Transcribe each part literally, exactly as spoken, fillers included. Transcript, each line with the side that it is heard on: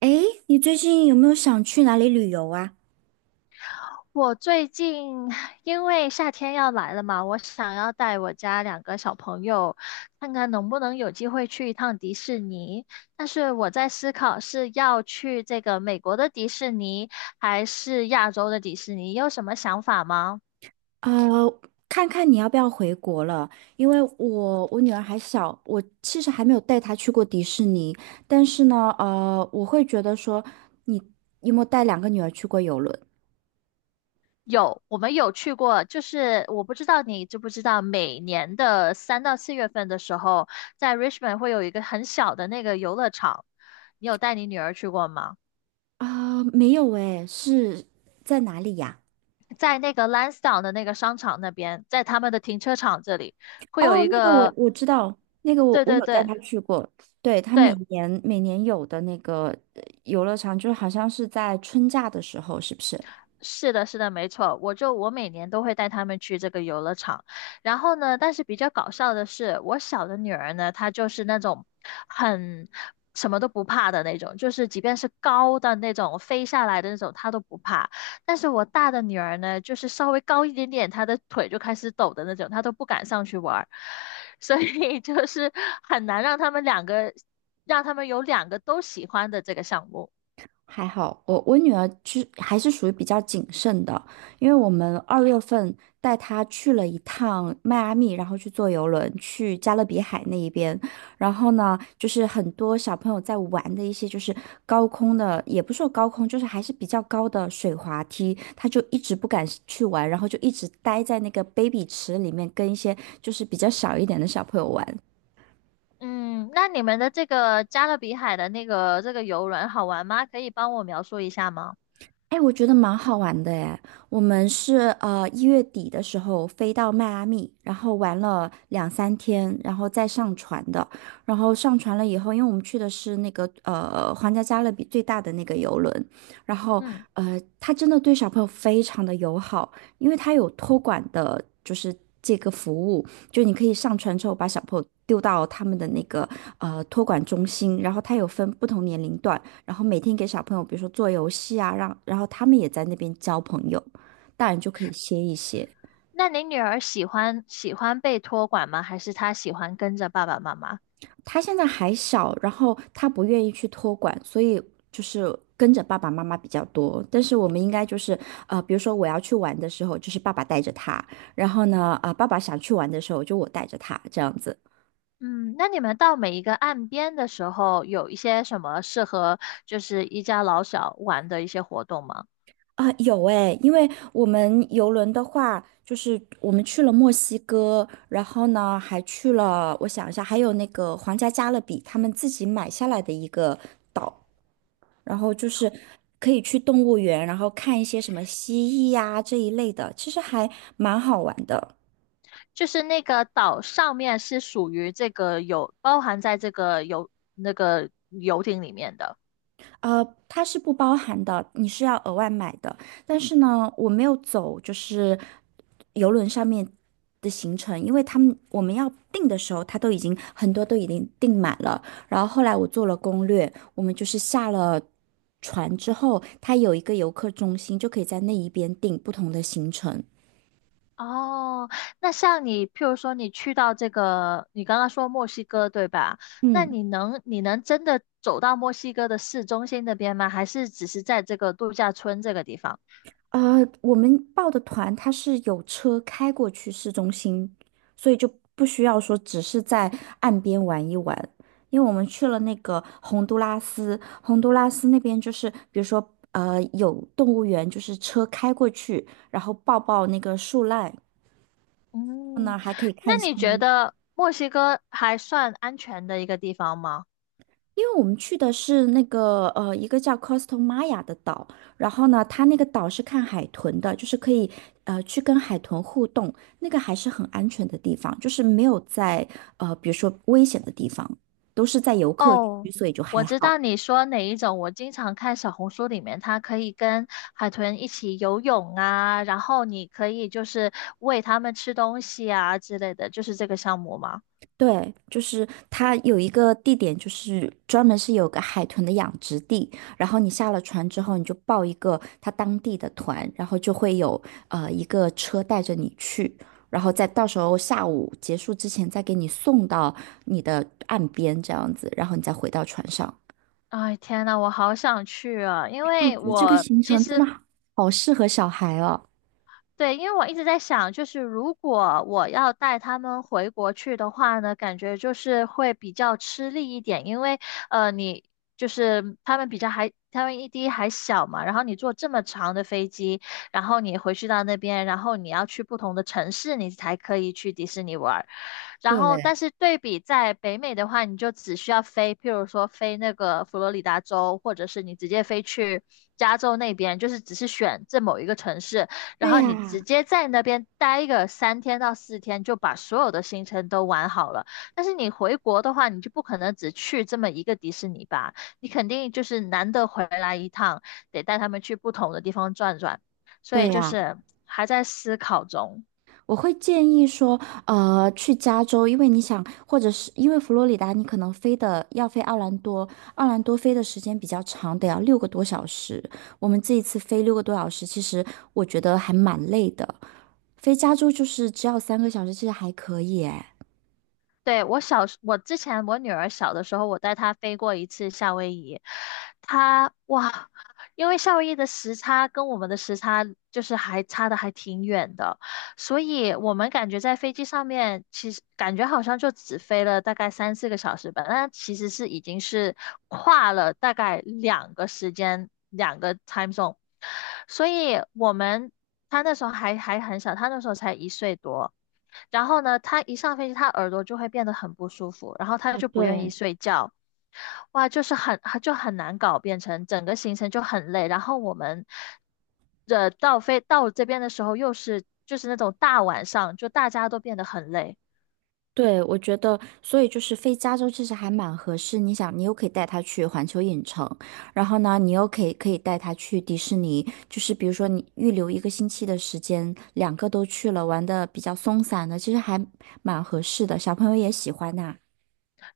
right: 诶，你最近有没有想去哪里旅游啊？
left: 我最近因为夏天要来了嘛，我想要带我家两个小朋友，看看能不能有机会去一趟迪士尼。但是我在思考是要去这个美国的迪士尼，还是亚洲的迪士尼，你有什么想法吗？
right: 呃，看看你要不要回国了，因为我我女儿还小，我其实还没有带她去过迪士尼，但是呢，呃，我会觉得说，你有没有带两个女儿去过游轮？
left: 有，我们有去过。就是我不知道你知不知道，每年的三到四月份的时候，在 Richmond 会有一个很小的那个游乐场，你有带你女儿去过吗？
right: 啊、没有诶，是在哪里呀？
left: 在那个 l a n s d o w n 的那个商场那边，在他们的停车场这里会有
right: 哦，
left: 一
right: 那个我
left: 个。
right: 我知道，那个我
left: 对
right: 我
left: 对
right: 有带
left: 对
right: 她去过，对，她每
left: 对。
right: 年每年有的那个呃游乐场，就好像是在春假的时候，是不是？
left: 是的，是的，没错，我就我每年都会带他们去这个游乐场。然后呢，但是比较搞笑的是，我小的女儿呢，她就是那种很什么都不怕的那种，就是即便是高的那种飞下来的那种，她都不怕。但是我大的女儿呢，就是稍微高一点点，她的腿就开始抖的那种，她都不敢上去玩儿。 所以就是很难让他们两个，让他们有两个都喜欢的这个项目。
right: 还好，我我女儿是还是属于比较谨慎的，因为我们二月份带她去了一趟迈阿密，然后去坐游轮去加勒比海那一边，然后呢，就是很多小朋友在玩的一些就是高空的，也不是说高空，就是还是比较高的水滑梯，她就一直不敢去玩，然后就一直待在那个 baby 池里面跟一些就是比较小一点的小朋友玩，
left: 嗯，那你们的这个加勒比海的那个这个游轮好玩吗？可以帮我描述一下吗？
right: 哎，我觉得蛮好玩的哎。我们是呃一月底的时候飞到迈阿密，然后玩了两三天，然后再上船的。然后上船了以后，因为我们去的是那个呃皇家加勒比最大的那个游轮，然后
left: 嗯，
right: 呃他真的对小朋友非常的友好，因为他有托管的，就是这个服务，就你可以上船之后把小朋友丢到他们的那个呃托管中心，然后他有分不同年龄段。然后每天给小朋友，比如说做游戏啊，让然后他们也在那边交朋友，大人就可以歇一歇。
left: 那你女儿喜欢喜欢被托管吗？还是她喜欢跟着爸爸妈妈？
right: 他现在还小，然后他不愿意去托管，所以就是跟着爸爸妈妈比较多。但是我们应该就是呃，比如说我要去玩的时候，就是爸爸带着他，然后呢，啊、呃爸爸想去玩的时候，就我带着他这样子。
left: 嗯，那你们到每一个岸边的时候，有一些什么适合就是一家老小玩的一些活动吗？
right: 啊，有诶，因为我们游轮的话，就是我们去了墨西哥，然后呢，还去了，我想一下，还有那个皇家加勒比，他们自己买下来的一个岛，然后就是可以去动物园，然后看一些什么蜥蜴呀、这一类的，其实还蛮好玩的。
left: 就是那个岛上面是属于这个有包含在这个游那个游艇里面的。
right: 呃，它是不包含的，你是要额外买的。但是呢，我没有走，就是游轮上面的行程，因为他们我们要订的时候，他都已经很多都已经订满了。然后后来我做了攻略，我们就是下了船之后，他有一个游客中心，就可以在那一边订不同的行程。
left: 哦，那像你，譬如说你去到这个，你刚刚说墨西哥对吧？那
right: 嗯。
left: 你能你能真的走到墨西哥的市中心那边吗？还是只是在这个度假村这个地方？
right: 呃，我们报的团它是有车开过去市中心，所以就不需要说只是在岸边玩一玩，因为我们去了那个洪都拉斯，洪都拉斯那边就是比如说呃有动物园，就是车开过去，然后抱抱那个树懒，然后呢
left: 嗯，
right: 还可以
left: 那
right: 看
left: 你觉
right: 星
left: 得墨西哥还算安全的一个地方吗？
right: 因为我们去的是那个呃一个叫 Costa Maya 的岛，然后呢，它那个岛是看海豚的，就是可以呃去跟海豚互动，那个还是很安全的地方，就是没有在呃比如说危险的地方，都是在游客区，
left: 哦，
right: 所以就还
left: 我知
right: 好。
left: 道你说哪一种。我经常看小红书里面，它可以跟海豚一起游泳啊，然后你可以就是喂它们吃东西啊之类的，就是这个项目吗？
right: 对，就是它有一个地点，就是专门是有个海豚的养殖地，然后你下了船之后，你就报一个它当地的团，然后就会有呃一个车带着你去，然后再到时候下午结束之前再给你送到你的岸边这样子，然后你再回到船上。哦
left: 哎，天呐，我好想去啊！因
right: 我
left: 为
right: 觉得这个
left: 我
right: 行
left: 其
right: 程真的
left: 实
right: 好好适合小孩哦。
left: 对，因为我一直在想，就是如果我要带他们回国去的话呢，感觉就是会比较吃力一点，因为呃，你就是他们比较还，他们一滴还小嘛，然后你坐这么长的飞机，然后你回去到那边，然后你要去不同的城市，你才可以去迪士尼玩儿。然后，但
right: 对，
left: 是对比在北美的话，你就只需要飞，譬如说飞那个佛罗里达州，或者是你直接飞去加州那边，就是只是选这某一个城市，然
right: 对
left: 后你直
right: 呀，
left: 接在那边待个三天到四天，就把所有的行程都玩好了。但是你回国的话，你就不可能只去这么一个迪士尼吧，你肯定就是难得回来一趟，得带他们去不同的地方转转。所以
right: 对
left: 就
right: 呀。
left: 是还在思考中。
right: 我会建议说，呃，去加州，因为你想，或者是因为佛罗里达，你可能飞的要飞奥兰多，奥兰多飞的时间比较长，得要六个多小时。我们这一次飞六个多小时，其实我觉得还蛮累的。飞加州就是只要三个小时，其实还可以诶。
left: 对，我小时，我之前我女儿小的时候，我带她飞过一次夏威夷。她哇，因为夏威夷的时差跟我们的时差就是还差的还挺远的，所以我们感觉在飞机上面，其实感觉好像就只飞了大概三四个小时吧，但其实是已经是跨了大概两个时间，两个 time zone。所以我们她那时候还还很小，她那时候才一岁多。然后呢，他一上飞机，他耳朵就会变得很不舒服，然后他
right: 啊，
left: 就不愿意
right: 对，
left: 睡觉，哇，就是很就很难搞，变成整个行程就很累。然后我们呃到飞到这边的时候，又是就是那种大晚上，就大家都变得很累。
right: 对，我觉得，所以就是飞加州其实还蛮合适。你想，你又可以带他去环球影城，然后呢，你又可以可以带他去迪士尼。就是比如说，你预留一个星期的时间，两个都去了，玩的比较松散的，其实还蛮合适的。小朋友也喜欢呐、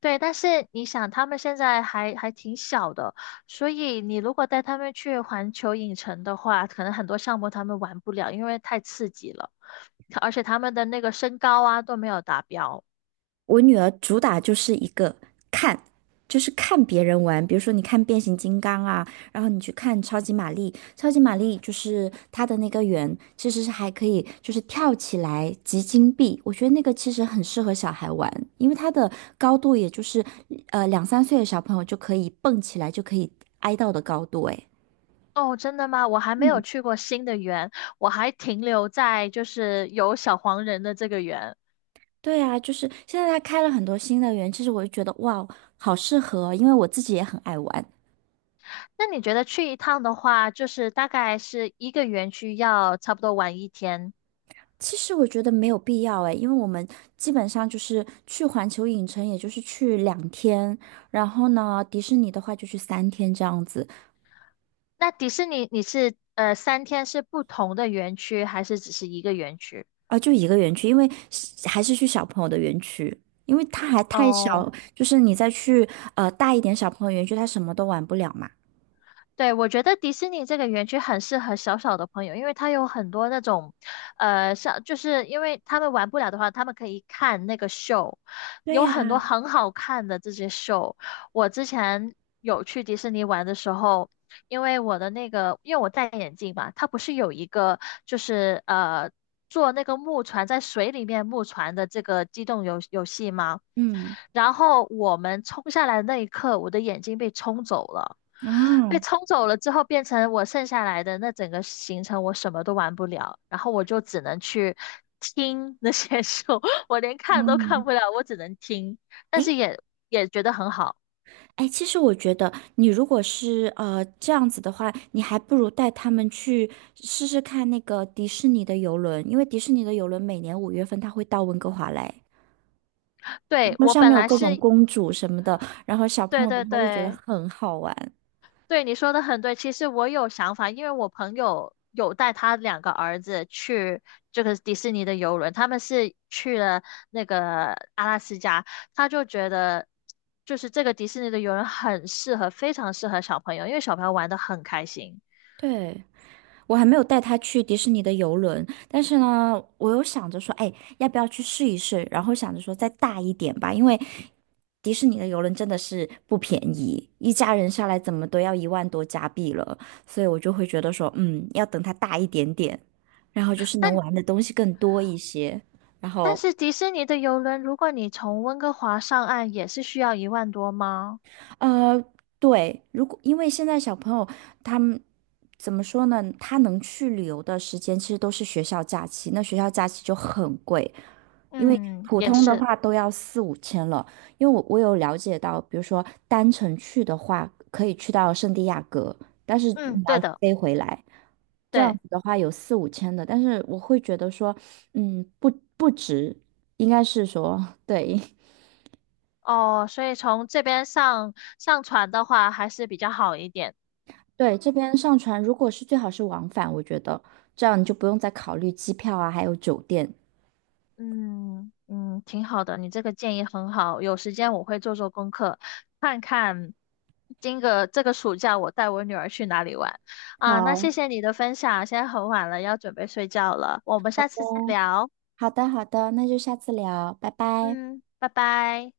left: 对，但是你想，他们现在还还挺小的，所以你如果带他们去环球影城的话，可能很多项目他们玩不了，因为太刺激了，而且他们的那个身高啊都没有达标。
right: 我女儿主打就是一个看，就是看别人玩，比如说你看变形金刚啊，然后你去看超级玛丽，超级玛丽就是它的那个圆其实是还可以，就是跳起来集金币，我觉得那个其实很适合小孩玩，因为它的高度也就是呃两三岁的小朋友就可以蹦起来，就可以挨到的高度，诶。
left: 哦，真的吗？我还没有
right: 嗯，
left: 去过新的园，我还停留在就是有小黄人的这个园。
right: 对啊，就是现在他开了很多新的园，其实我就觉得哇，好适合哦，因为我自己也很爱玩。
left: 那你觉得去一趟的话，就是大概是一个园区要差不多玩一天？
right: 其实我觉得没有必要诶，因为我们基本上就是去环球影城，也就是去两天，然后呢，迪士尼的话就去三天这样子，
left: 那迪士尼你是呃三天是不同的园区，还是只是一个园区？
right: 啊，就一个园区，因为是还是去小朋友的园区，因为他还太
left: 哦。
right: 小，就是你再去呃大一点小朋友园区，他什么都玩不了嘛。
left: 对，我觉得迪士尼这个园区很适合小小的朋友，因为它有很多那种，呃，像就是因为他们玩不了的话，他们可以看那个秀，
right: 对
left: 有很多
right: 呀，
left: 很好看的这些秀。我之前有去迪士尼玩的时候，因为我的那个，因为我戴眼镜嘛，它不是有一个就是呃坐那个木船在水里面木船的这个机动游游戏吗？
right: 嗯，
left: 然后我们冲下来的那一刻，我的眼睛被冲走了。被
right: 哦，
left: 冲走了之后，变成我剩下来的那整个行程，我什么都玩不了，然后我就只能去听那些 书，我连看都看
right: 嗯，
left: 不了，我只能听，但
right: 哎，
left: 是也也觉得很好。
right: 哎，其实我觉得，你如果是呃这样子的话，你还不如带他们去试试看那个迪士尼的游轮，因为迪士尼的游轮每年五月份它会到温哥华来，然
left: 对，
right: 后
left: 我
right: 上
left: 本
right: 面有
left: 来
right: 各种
left: 是，
right: 公主什么的，然后小朋
left: 对
right: 友的
left: 对
right: 话就觉得
left: 对，
right: 很好玩。
left: 对，你说的很对。其实我有想法，因为我朋友有带他两个儿子去这个迪士尼的游轮，他们是去了那个阿拉斯加，他就觉得就是这个迪士尼的游轮很适合，非常适合小朋友，因为小朋友玩的很开心。
right: 对，我还没有带他去迪士尼的游轮，但是呢，我又想着说，哎，要不要去试一试？然后想着说再大一点吧，因为迪士尼的游轮真的是不便宜，一家人下来怎么都要一万多加币了，所以我就会觉得说，嗯，要等它大一点点，然后就是能
left: 但
right: 玩的东西更多一些，然
left: 但
right: 后
left: 是迪士尼的游轮，如果你从温哥华上岸，也是需要一万多吗？
right: 呃，对，如果因为现在小朋友他们怎么说呢？他能去旅游的时间其实都是学校假期，那学校假期就很贵，因为
left: 嗯，
right: 普
left: 也
right: 通的
left: 是，
right: 话都要四五千了。因为我我有了解到，比如说单程去的话，可以去到圣地亚哥，但是
left: 嗯，
right: 你
left: 对
right: 要
left: 的，
right: 飞回来，这样
left: 对。
right: 子的话有四五千的，但是我会觉得说，嗯，不不值，应该是说对。
left: 哦，所以从这边上上船的话还是比较好一点。
right: 对，这边上船如果是最好是往返，我觉得这样你就不用再考虑机票啊，还有酒店。
left: 嗯嗯，挺好的，你这个建议很好。有时间我会做做功课，看看今个这个暑假我带我女儿去哪里玩啊。那
right: 好
left: 谢谢你的分享，现在很晚了，要准备睡觉了，我们下次再
right: 哦，
left: 聊。
right: 好的，好的，那就下次聊，拜拜。
left: 嗯，拜拜。